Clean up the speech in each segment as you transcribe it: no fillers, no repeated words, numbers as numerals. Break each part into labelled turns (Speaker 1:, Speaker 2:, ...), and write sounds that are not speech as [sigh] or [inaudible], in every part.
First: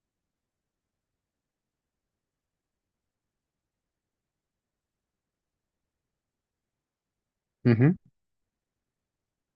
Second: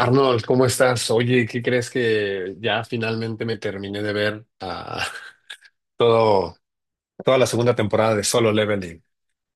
Speaker 1: Arnold, ¿cómo estás? Oye, ¿qué crees que ya finalmente me terminé de ver [laughs] todo, toda la segunda
Speaker 2: Ujú.
Speaker 1: temporada de Solo Leveling?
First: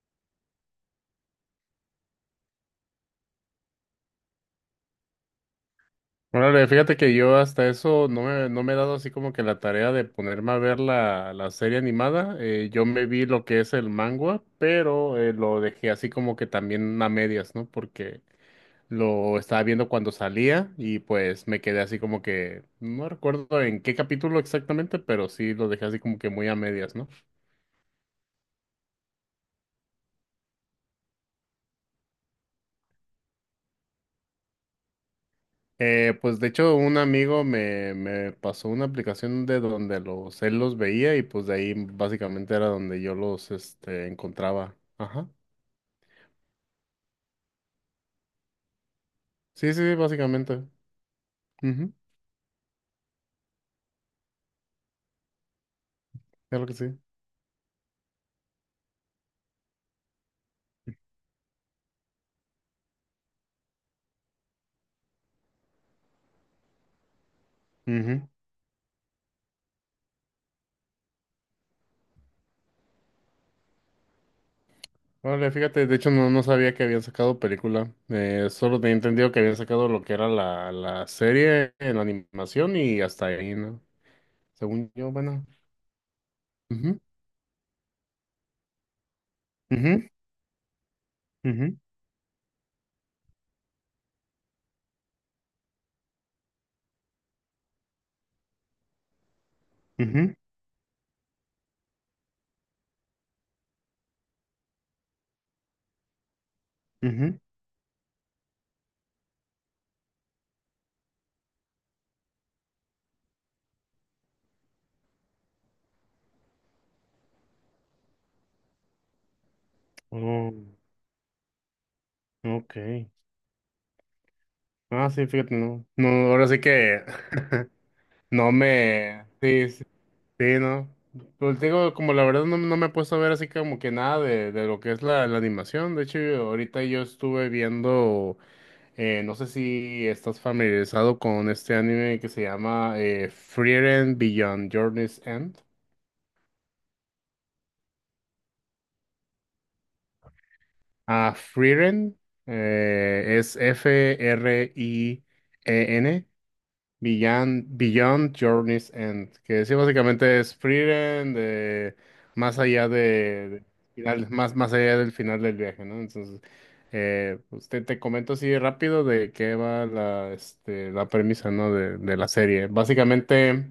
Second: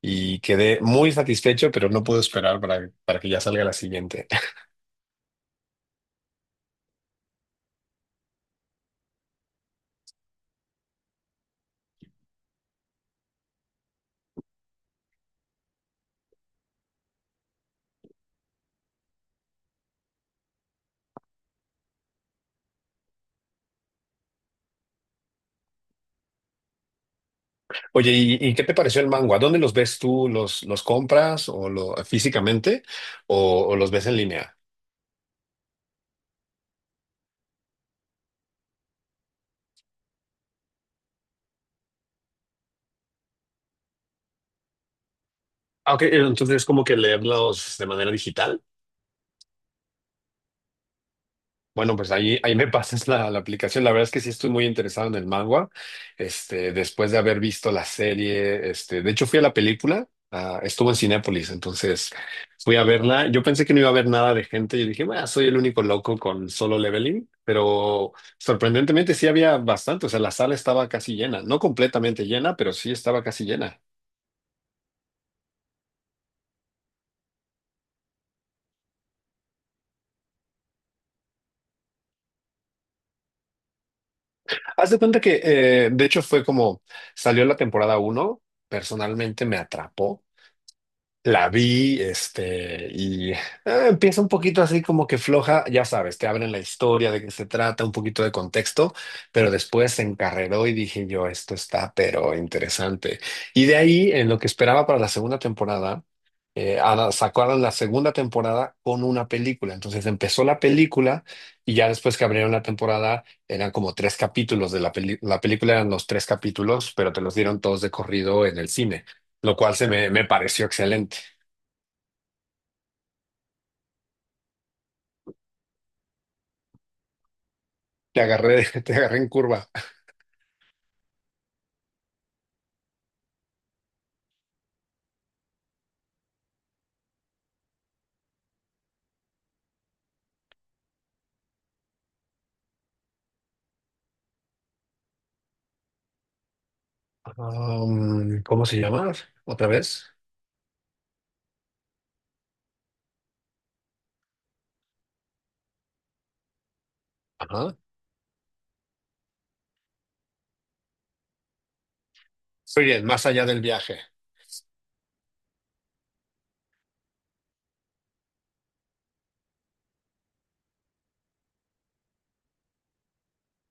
Speaker 1: Y quedé muy satisfecho, pero no puedo esperar para que ya salga la siguiente.
Speaker 2: Órale, fíjate que yo hasta eso no me he dado así como que la tarea de ponerme a ver la serie animada. Yo me vi lo que es el manga, pero lo dejé así como que también a medias, ¿no? Porque lo estaba viendo cuando salía y pues me quedé así como que, no recuerdo en qué capítulo exactamente, pero sí lo dejé así como que muy a medias, ¿no?
Speaker 1: [laughs] Oye, ¿y qué te pareció el manga? ¿Dónde los ves tú? ¿Los compras o lo, físicamente o los ves en línea?
Speaker 2: Pues de hecho un amigo me pasó una aplicación de donde él los veía y pues de ahí básicamente era donde yo los encontraba. Ajá.
Speaker 1: Ah, ok, entonces como que leerlos de manera digital.
Speaker 2: Sí, sí, básicamente. Ujú.
Speaker 1: Bueno, pues ahí me [laughs] pasas la aplicación. La verdad es que sí estoy muy interesado en el manga,
Speaker 2: Claro
Speaker 1: este,
Speaker 2: que sí.
Speaker 1: después de haber visto la serie, este, de hecho fui a la película, estuvo en Cinépolis, entonces fui a verla. Yo pensé que no iba a haber nada de gente, yo dije, bueno, soy el único loco con Solo Leveling, pero
Speaker 2: Ujú.
Speaker 1: sorprendentemente sí había bastante, o sea, la sala estaba casi llena, no completamente llena, pero sí estaba casi llena.
Speaker 2: Órale, fíjate, de hecho no, no sabía que habían sacado película. Solo tenía entendido que habían sacado lo que era la serie en animación y hasta ahí, ¿no?
Speaker 1: Haz
Speaker 2: Según
Speaker 1: de
Speaker 2: yo,
Speaker 1: cuenta que,
Speaker 2: bueno.
Speaker 1: de hecho fue como,
Speaker 2: Ujú,
Speaker 1: salió la temporada uno, personalmente me
Speaker 2: ujú,
Speaker 1: atrapó. La
Speaker 2: ujú,
Speaker 1: vi, este, y empieza un poquito así como que floja, ya sabes, te abren la historia de qué se trata, un poquito de contexto, pero después se
Speaker 2: ujú,
Speaker 1: encarreró y dije yo, esto está pero interesante. Y de ahí, en lo que esperaba para la segunda temporada,
Speaker 2: ujú.
Speaker 1: sacaron la segunda temporada con una película. Entonces empezó la película y ya después que abrieron la temporada eran como tres capítulos de la la película, eran los tres capítulos, pero te los dieron todos de corrido en el cine, lo cual se me pareció
Speaker 2: Oh,
Speaker 1: excelente.
Speaker 2: ok. Ah, sí, fíjate, no. No, ahora sí que [laughs]
Speaker 1: Te
Speaker 2: no
Speaker 1: agarré, [laughs] te agarré
Speaker 2: me.
Speaker 1: en curva.
Speaker 2: Sí, sí, sí, no. Pues te digo, como la verdad no, no me he puesto a ver así como que nada de lo que es la animación. De hecho, ahorita yo estuve viendo, no sé si estás familiarizado con este anime que se llama Frieren Beyond Journey's End.
Speaker 1: ¿Cómo se llama? ¿Otra vez?
Speaker 2: Ah, Frieren es FRIEN. Beyond,
Speaker 1: Ajá.
Speaker 2: Beyond Journey's End, que sí, básicamente es Frieren de más
Speaker 1: Muy
Speaker 2: allá
Speaker 1: bien, más allá del
Speaker 2: de
Speaker 1: viaje.
Speaker 2: más, más allá del final del viaje, ¿no? Entonces, pues te comento así rápido de qué va la premisa, ¿no? De la serie. Básicamente,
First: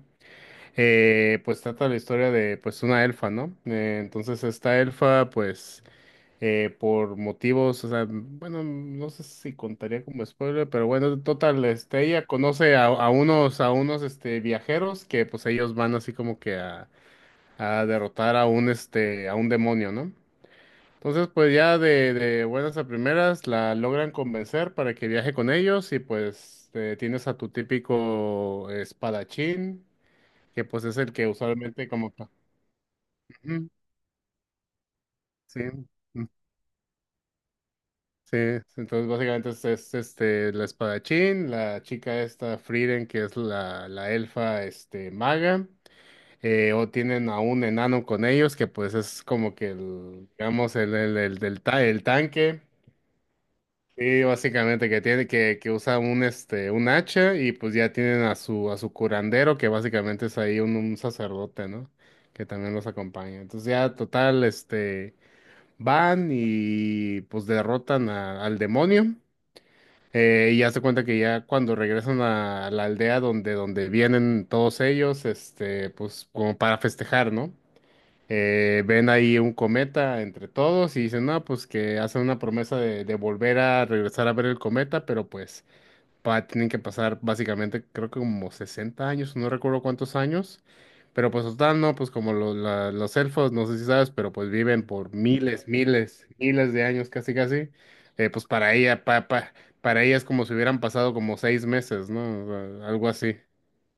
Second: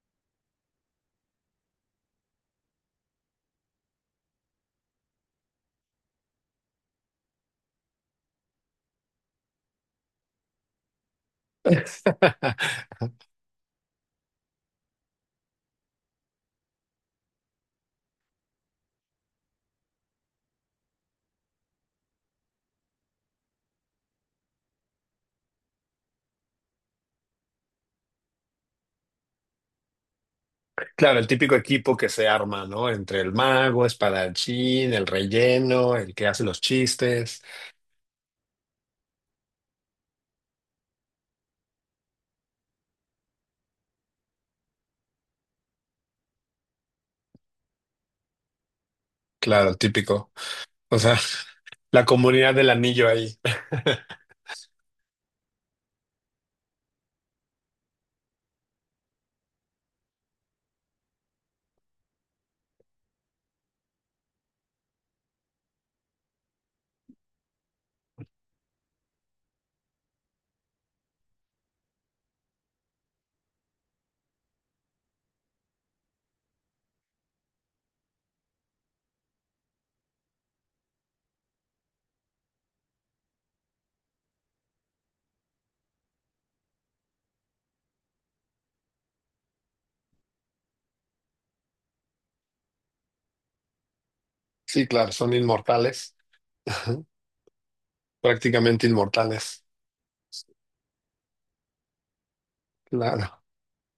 Speaker 2: pues trata la historia de, pues, una elfa, ¿no? Entonces, esta elfa, pues, por motivos, o sea, bueno, no sé si contaría como spoiler, pero bueno, total, ella conoce
Speaker 1: [laughs]
Speaker 2: a a unos, viajeros que pues ellos van así como que a derrotar a a un demonio, ¿no? Entonces, pues ya de buenas a primeras la logran convencer para que viaje con ellos y pues tienes a tu típico espadachín, que pues es el
Speaker 1: Claro, el
Speaker 2: que
Speaker 1: típico
Speaker 2: usualmente
Speaker 1: equipo que
Speaker 2: como...
Speaker 1: se
Speaker 2: que-
Speaker 1: arma, ¿no? Entre el
Speaker 2: Ujú.
Speaker 1: mago, espadachín, el
Speaker 2: Sí.
Speaker 1: relleno, el que hace los chistes.
Speaker 2: Sí, entonces básicamente es la espadachín, la chica esta Frieren, que es la elfa este maga, o tienen a un enano con ellos, que pues es como que
Speaker 1: Claro,
Speaker 2: el,
Speaker 1: típico.
Speaker 2: digamos,
Speaker 1: O sea, [laughs]
Speaker 2: el
Speaker 1: la comunidad
Speaker 2: tanque.
Speaker 1: del anillo ahí. [laughs]
Speaker 2: Y básicamente que tiene, que usa un hacha, y pues ya tienen a su curandero, que básicamente es ahí un sacerdote, ¿no? Que también los acompaña. Entonces ya total, van y pues derrotan al demonio. Y hace cuenta que ya cuando regresan a la aldea donde, donde vienen todos ellos, pues como para festejar, ¿no? Ven ahí un cometa entre todos y dicen, no, pues que hacen una promesa de volver a regresar a ver el cometa, pero pues pa tienen que pasar básicamente, creo que como 60 años, no recuerdo cuántos años, pero pues total, no, pues como los elfos, no sé si sabes, pero pues viven
Speaker 1: Sí, claro,
Speaker 2: por
Speaker 1: son
Speaker 2: miles,
Speaker 1: inmortales.
Speaker 2: miles, miles de
Speaker 1: Ajá.
Speaker 2: años casi casi, pues para
Speaker 1: Prácticamente
Speaker 2: ella,
Speaker 1: inmortales.
Speaker 2: para ella es como si hubieran pasado como 6 meses, ¿no? O sea, algo así.
Speaker 1: Claro.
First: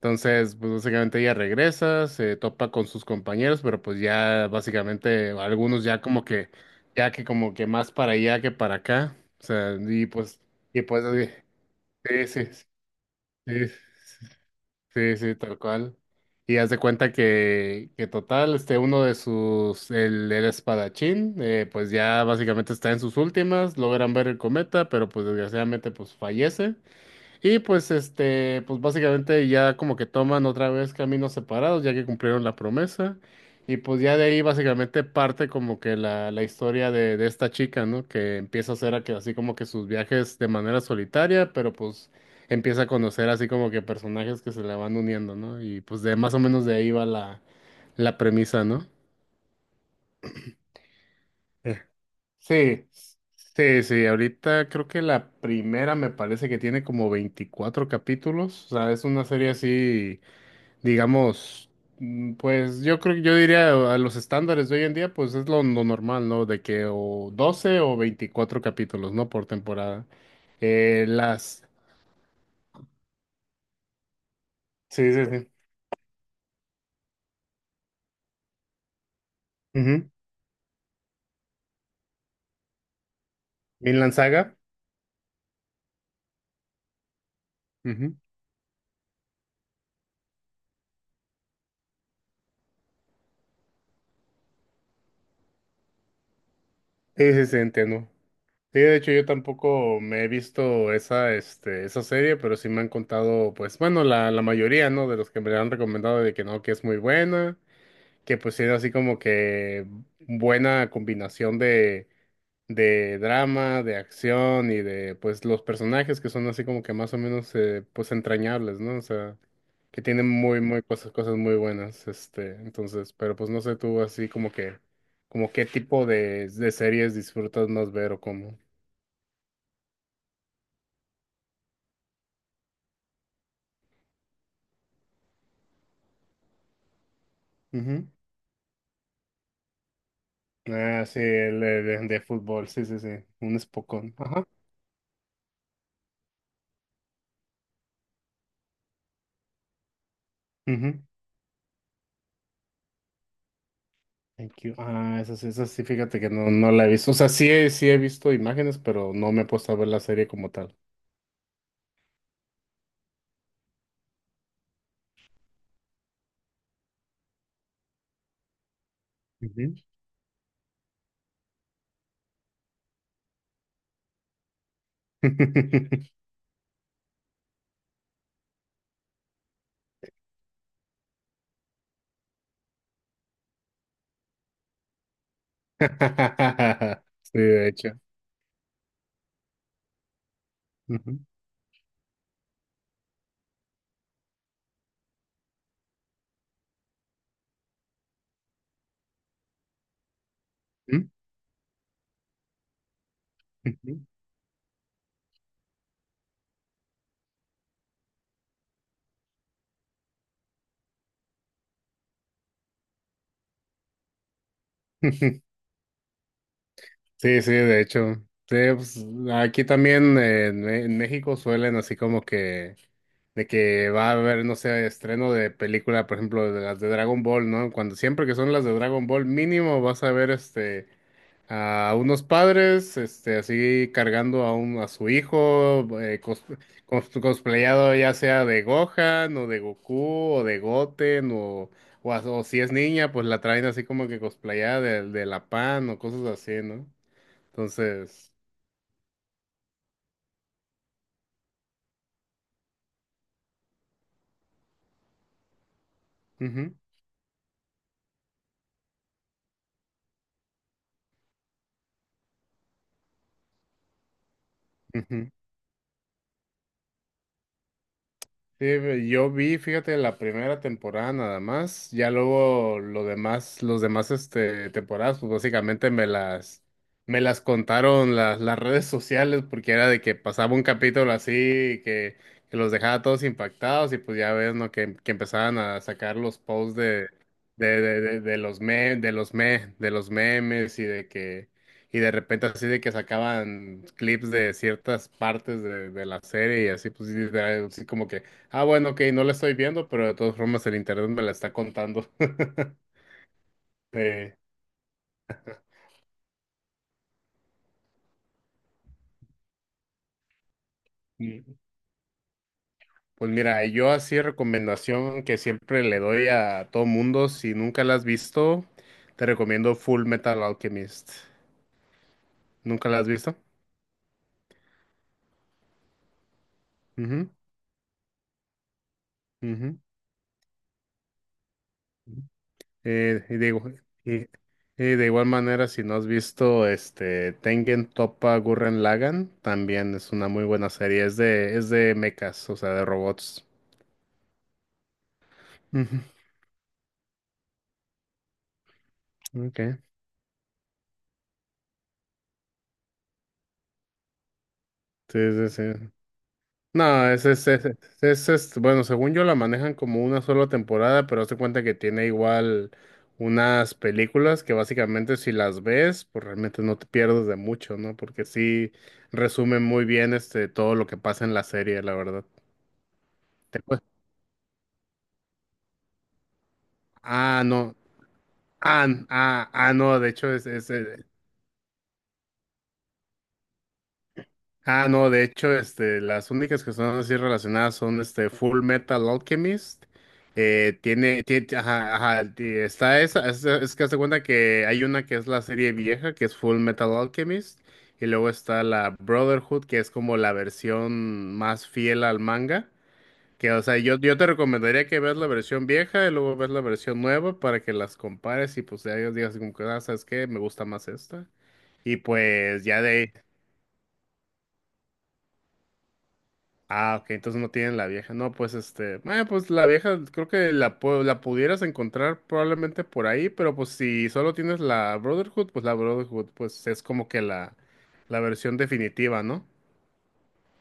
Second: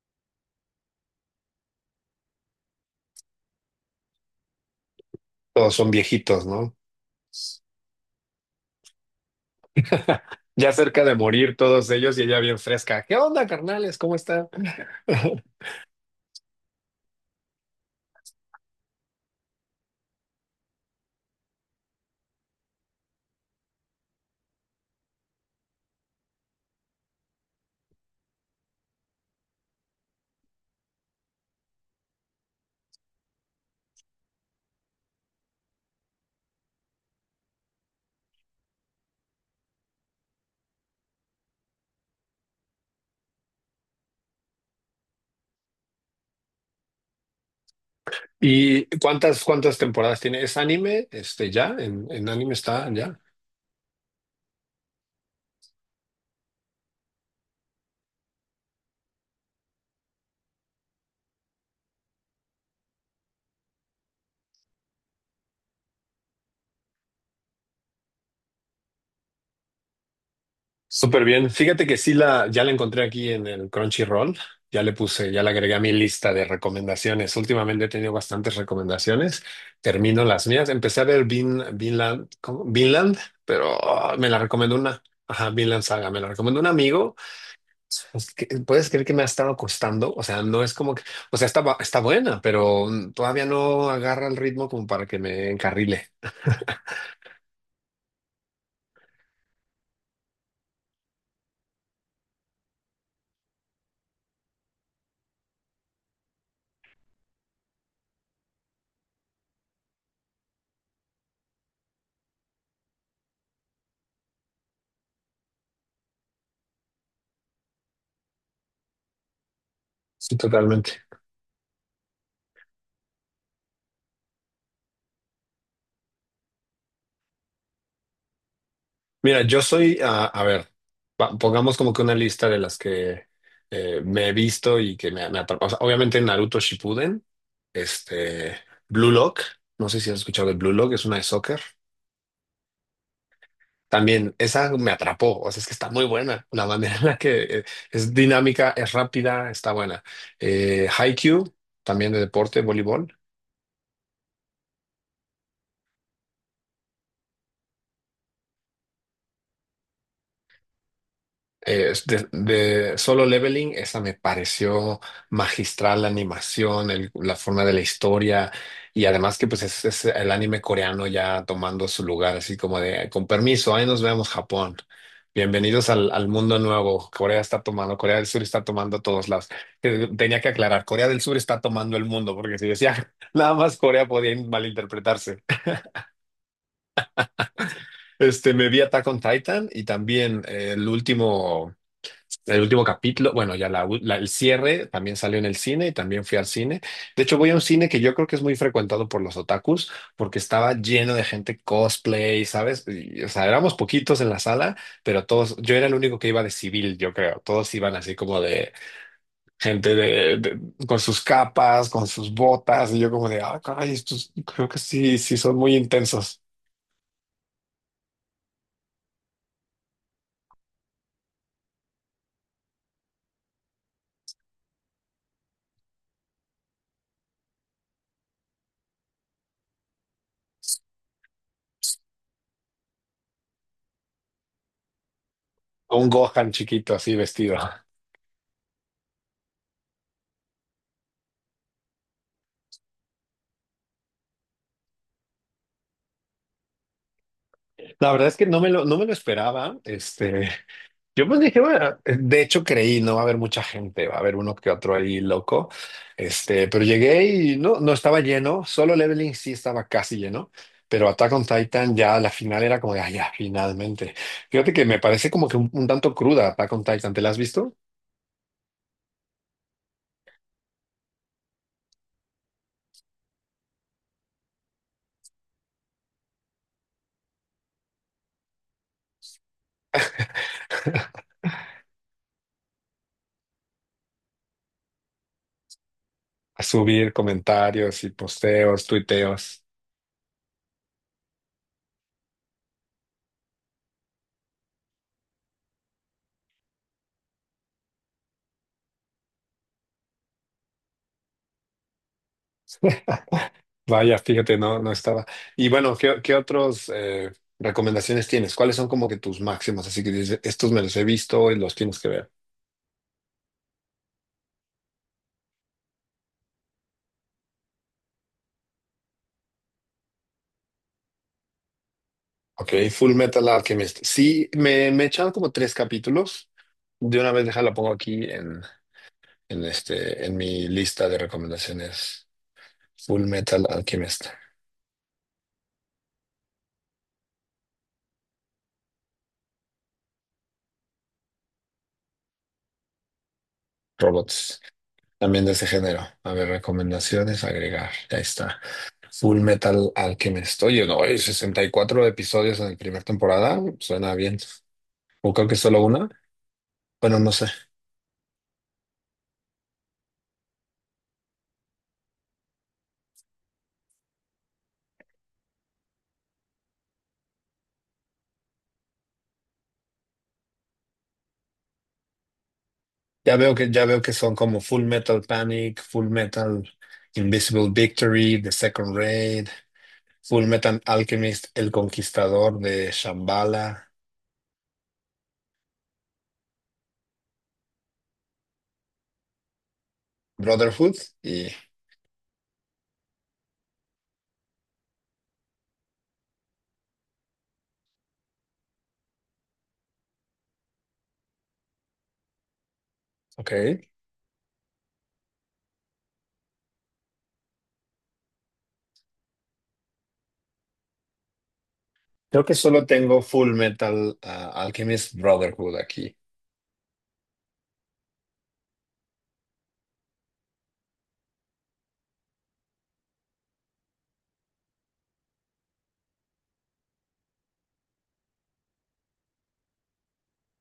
Speaker 2: Entonces, pues básicamente ella regresa, se topa con sus compañeros, pero pues ya básicamente
Speaker 1: Todos
Speaker 2: algunos
Speaker 1: son
Speaker 2: ya como
Speaker 1: viejitos,
Speaker 2: que,
Speaker 1: ¿no?
Speaker 2: ya que como que más para allá que para acá, o sea, y
Speaker 1: [laughs]
Speaker 2: pues...
Speaker 1: Ya
Speaker 2: Y
Speaker 1: cerca
Speaker 2: pues,
Speaker 1: de morir todos ellos y
Speaker 2: sí,
Speaker 1: ella
Speaker 2: sí,
Speaker 1: bien fresca. ¿Qué onda,
Speaker 2: sí,
Speaker 1: carnales? ¿Cómo están?
Speaker 2: sí, sí, tal
Speaker 1: [laughs]
Speaker 2: cual. Y haz de cuenta que total, uno de sus, el espadachín, pues ya básicamente está en sus últimas, logran ver el cometa, pero pues desgraciadamente pues fallece. Y pues pues básicamente ya como que toman otra vez caminos separados, ya que cumplieron la promesa. Y pues ya de ahí básicamente parte como que la historia de esta chica, ¿no? Que empieza a hacer así como que sus viajes de manera solitaria, pero pues empieza a conocer así como que personajes que se le van uniendo, ¿no? Y pues de más o menos de ahí va la premisa,
Speaker 1: ¿Y
Speaker 2: ¿no?
Speaker 1: cuántas temporadas tiene? ¿Es anime? Este, ya, en anime
Speaker 2: Sí,
Speaker 1: está, ya.
Speaker 2: sí, sí, ahorita creo que la primera me parece que tiene como 24 capítulos, o sea, es una serie así, digamos, mm, pues yo creo que yo diría a los estándares de hoy en día, pues es lo normal, ¿no? De que o 12 o 24 capítulos, ¿no? Por temporada.
Speaker 1: Súper bien.
Speaker 2: Las...
Speaker 1: Fíjate que sí la, ya la encontré aquí en el Crunchyroll. Ya le
Speaker 2: Sí, sí,
Speaker 1: puse, ya
Speaker 2: sí.
Speaker 1: la agregué a mi lista de recomendaciones. Últimamente he tenido bastantes recomendaciones.
Speaker 2: Ujú.
Speaker 1: Termino las mías. Empecé a ver Vinland, ¿cómo? Vinland, pero
Speaker 2: Vinland
Speaker 1: me la
Speaker 2: Saga.
Speaker 1: recomendó una, ajá, Vinland Saga. Me la recomendó un amigo.
Speaker 2: Ujú.
Speaker 1: Es que, ¿puedes creer que me ha estado costando? O sea, no es como que, o sea, está, está buena, pero todavía no agarra el ritmo como para que me encarrile.
Speaker 2: Sí, sí, sí, entiendo. Sí, de hecho yo tampoco me he visto esa, esa serie, pero sí me han contado, pues bueno, la mayoría, ¿no? De los que me la han recomendado de que no, que es muy buena, que pues era así como que buena combinación de drama, de acción y de, pues, los personajes que son así como que más o menos, pues, entrañables, ¿no? O sea, que tienen
Speaker 1: Sí,
Speaker 2: muy, muy
Speaker 1: totalmente.
Speaker 2: cosas, cosas muy buenas, entonces, pero pues no sé tú así como que, como qué tipo de series disfrutas más ver o cómo.
Speaker 1: Mira, yo soy, a ver, pongamos como que una lista de las que me he visto y que me atrapó. O sea, obviamente Naruto Shippuden,
Speaker 2: Ujú.
Speaker 1: este, Blue Lock, no sé si has escuchado de Blue Lock, es
Speaker 2: Ah,
Speaker 1: una
Speaker 2: sí,
Speaker 1: de soccer.
Speaker 2: el de, de fútbol, sí, sí, sí, un espocón.
Speaker 1: También
Speaker 2: Ajá.
Speaker 1: esa me atrapó, o sea, es que está muy buena. La manera en la que es dinámica, es rápida, está buena.
Speaker 2: Ujú.
Speaker 1: Haikyuu, también de deporte, voleibol.
Speaker 2: Thank you. Ah, esa, esa sí, fíjate que no, no la he visto. O sea, sí, sí he visto imágenes, pero no me he puesto a ver la serie como tal.
Speaker 1: Eh, de Solo Leveling, esa me pareció magistral la animación, la forma de la historia y además que pues
Speaker 2: Ujú.
Speaker 1: es el anime coreano ya tomando su lugar, así como de, con permiso, ahí nos vemos Japón. Bienvenidos al mundo nuevo. Corea está tomando, Corea del Sur está tomando todos lados. Tenía que aclarar, Corea del Sur está tomando el mundo, porque si decía [laughs] nada más Corea podía malinterpretarse.
Speaker 2: [laughs] Sí, de hecho.
Speaker 1: Este, me vi Attack on Titan y también el
Speaker 2: Ujú.
Speaker 1: último. El último capítulo, bueno, ya la, el cierre también salió en el cine y también fui al cine. De hecho, voy a un cine que yo creo que es muy frecuentado por los otakus porque estaba
Speaker 2: ¿Mm?
Speaker 1: lleno de gente cosplay, ¿sabes? Y, o sea, éramos
Speaker 2: Ujú.
Speaker 1: poquitos en la sala, pero todos, yo era el único que iba de civil, yo creo. Todos iban así como de gente con sus capas, con sus botas, y yo como de, ah, caray, estos creo que sí, sí
Speaker 2: [laughs]
Speaker 1: son muy intensos.
Speaker 2: Sí, sí, de hecho. Sí, pues, aquí también en México suelen así como que de que va a haber, no sé, estreno de película, por ejemplo, de las de Dragon Ball, ¿no? Cuando siempre que son las de Dragon Ball, mínimo vas a ver a unos padres, así cargando a un, a su hijo,
Speaker 1: Un Gohan chiquito así vestido.
Speaker 2: cosplayado ya sea de Gohan o de Goku o de Goten o si es niña, pues la traen así como que cosplayada de la Pan o cosas así, ¿no?
Speaker 1: La verdad
Speaker 2: Entonces,
Speaker 1: es que no me lo esperaba. Este, yo pues dije, bueno, de hecho creí, no va a haber mucha gente, va a haber uno que otro ahí loco. Este,
Speaker 2: ujú,
Speaker 1: pero llegué y no, no estaba lleno, Solo Leveling sí estaba casi lleno, pero Attack on Titan ya la final era como de, ah, ya, finalmente. Fíjate que me
Speaker 2: ujú.
Speaker 1: parece como que un tanto cruda Attack on Titan, ¿te la has visto?
Speaker 2: Sí, yo vi, fíjate, la primera temporada nada más, ya luego lo demás, los demás temporadas, pues básicamente me las contaron las redes sociales, porque era de que pasaba un capítulo así que los dejaba todos impactados, y pues ya ves, ¿no? Que empezaban a sacar los
Speaker 1: A
Speaker 2: posts
Speaker 1: subir comentarios y
Speaker 2: de los
Speaker 1: posteos,
Speaker 2: me, de los
Speaker 1: tuiteos.
Speaker 2: me, de los memes y de que y de repente así de que sacaban clips de ciertas partes de la serie y así pues y así como que: Ah, bueno, ok, no la estoy viendo, pero de todas formas el internet me la está contando. [laughs]
Speaker 1: [laughs] Vaya,
Speaker 2: Eh,
Speaker 1: fíjate, no, no estaba. Y bueno, qué otros recomendaciones tienes? ¿Cuáles son como que tus máximos? Así que dices, estos me los he visto y
Speaker 2: mm,
Speaker 1: los tienes que ver.
Speaker 2: pues mira, yo así recomendación que siempre le doy a todo mundo, si nunca la has visto, te recomiendo Full Metal Alchemist.
Speaker 1: Ok,
Speaker 2: ¿Nunca la has
Speaker 1: Full
Speaker 2: visto?
Speaker 1: Metal Alchemist. Sí, me echaron como tres capítulos. De
Speaker 2: Ujú,
Speaker 1: una vez deja la pongo aquí en,
Speaker 2: ujú.
Speaker 1: este, en mi lista de recomendaciones. Full
Speaker 2: Eh, y de,
Speaker 1: Metal
Speaker 2: igu-
Speaker 1: Alchemist.
Speaker 2: y, y de igual manera, si no has visto este Tengen Toppa Gurren Lagann, también es una muy buena serie. Es de mechas, o sea, de robots.
Speaker 1: Robots. También de ese género. A ver, recomendaciones, agregar. Ya está. Full
Speaker 2: Ujú, ok.
Speaker 1: Metal Alchemist. Oye, no, hay 64 episodios en la primera temporada. Suena bien.
Speaker 2: Sí,
Speaker 1: O creo
Speaker 2: sí,
Speaker 1: que solo
Speaker 2: sí.
Speaker 1: una.
Speaker 2: No,
Speaker 1: Bueno, no sé.
Speaker 2: es- Bueno, según yo la manejan como una sola temporada, pero hazte cuenta que tiene igual unas películas que básicamente si las ves, pues realmente no te pierdes de mucho, ¿no? Porque sí resumen muy bien todo lo que pasa en la serie, la verdad. Te cue-
Speaker 1: Ya veo que son como Full Metal Panic, Full Metal
Speaker 2: Ah,
Speaker 1: Invisible
Speaker 2: no.
Speaker 1: Victory, The
Speaker 2: Ah,
Speaker 1: Second
Speaker 2: n-
Speaker 1: Raid.
Speaker 2: ah, ah, no, de hecho es,
Speaker 1: Fullmetal Alchemist, El Conquistador de Shambhala,
Speaker 2: Ah, no, de hecho, las únicas que son así relacionadas son este Full Metal Alchemist.
Speaker 1: Brotherhood
Speaker 2: Tiene,
Speaker 1: y...
Speaker 2: tie- ajá, ajá, ti- Está esa, es que hace cuenta que hay una que es la serie vieja, que es Full Metal Alchemist, y luego está la Brotherhood, que es como la versión más fiel al manga. Que, o sea,
Speaker 1: Ok.
Speaker 2: yo te recomendaría que veas la versión vieja y luego veas la versión nueva para que las compares y pues ya digas como que, ah, ¿sabes qué? Me gusta más esta. Y
Speaker 1: Creo que
Speaker 2: pues ya
Speaker 1: solo
Speaker 2: de ahí.
Speaker 1: tengo Fullmetal Alchemist Brotherhood aquí.
Speaker 2: Ah, ok, entonces no tienen la vieja. No, pues pues la vieja creo que la pudieras encontrar probablemente por ahí, pero pues si solo tienes la Brotherhood pues es como que la versión definitiva, ¿no?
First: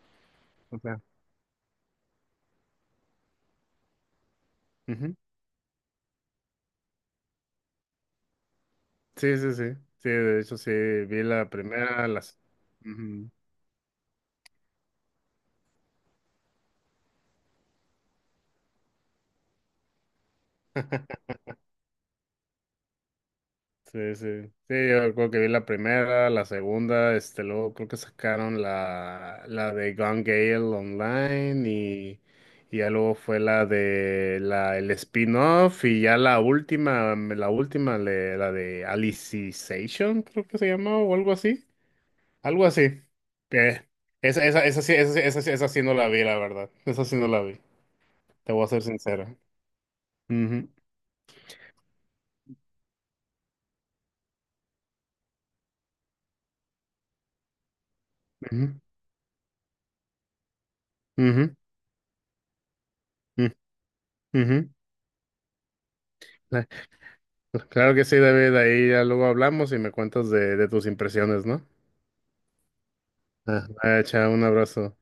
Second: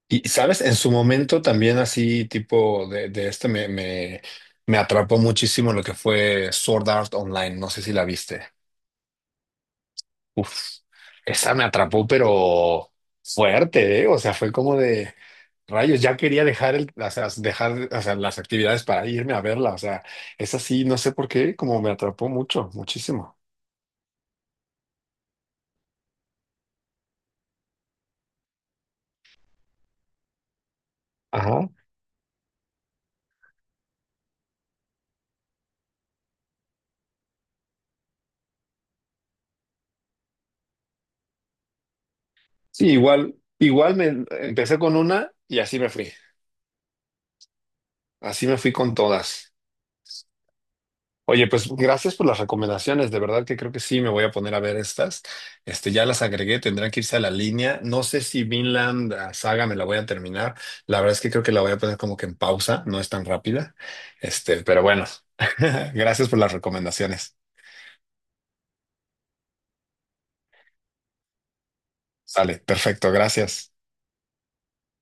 Speaker 1: Y, ¿sabes? En
Speaker 2: O
Speaker 1: su
Speaker 2: sea,
Speaker 1: momento también así tipo de me
Speaker 2: ujú.
Speaker 1: atrapó muchísimo lo que fue Sword Art Online. No sé si la viste.
Speaker 2: Sí, sí, sí. Sí, de hecho sí,
Speaker 1: Uf,
Speaker 2: vi la
Speaker 1: esa me atrapó,
Speaker 2: primera, las...
Speaker 1: pero
Speaker 2: Ujú.
Speaker 1: fuerte, ¿eh? O sea, fue como de rayos, ya quería dejar el, o sea, dejar, o sea, las actividades para irme a verla. O sea, esa sí no sé por qué, como me atrapó mucho, muchísimo.
Speaker 2: Sí, sí. Sí, yo creo que vi la primera, la segunda, luego creo que sacaron la de Gone Gale
Speaker 1: Ajá.
Speaker 2: online y ya luego fue la de el spin-off y ya la última, la de Alicization, creo que se llamaba o algo así. Algo
Speaker 1: Sí,
Speaker 2: así.
Speaker 1: igual,
Speaker 2: Que
Speaker 1: igual me empecé con una y
Speaker 2: esa
Speaker 1: así
Speaker 2: sí
Speaker 1: me
Speaker 2: no la
Speaker 1: fui.
Speaker 2: vi, la verdad. Esa sí no la vi.
Speaker 1: Así
Speaker 2: Te
Speaker 1: me
Speaker 2: voy a
Speaker 1: fui
Speaker 2: ser
Speaker 1: con
Speaker 2: sincero.
Speaker 1: todas.
Speaker 2: Ujú,
Speaker 1: Oye, pues gracias por las recomendaciones. De verdad que creo que sí me voy a poner a ver estas. Este, ya las agregué, tendrán que irse a la línea. No sé si
Speaker 2: ujú,
Speaker 1: Vinland Saga me la voy a terminar. La verdad es que creo que
Speaker 2: ujú,
Speaker 1: la voy a poner como que en pausa, no es tan rápida.
Speaker 2: ujú, ujú.
Speaker 1: Este, pero bueno, [laughs] gracias por las recomendaciones.
Speaker 2: Pues claro que sí, David. Ahí ya luego hablamos y me cuentas de tus impresiones, ¿no?
Speaker 1: Sale, perfecto,
Speaker 2: Ah,
Speaker 1: gracias.
Speaker 2: ah, un abrazo.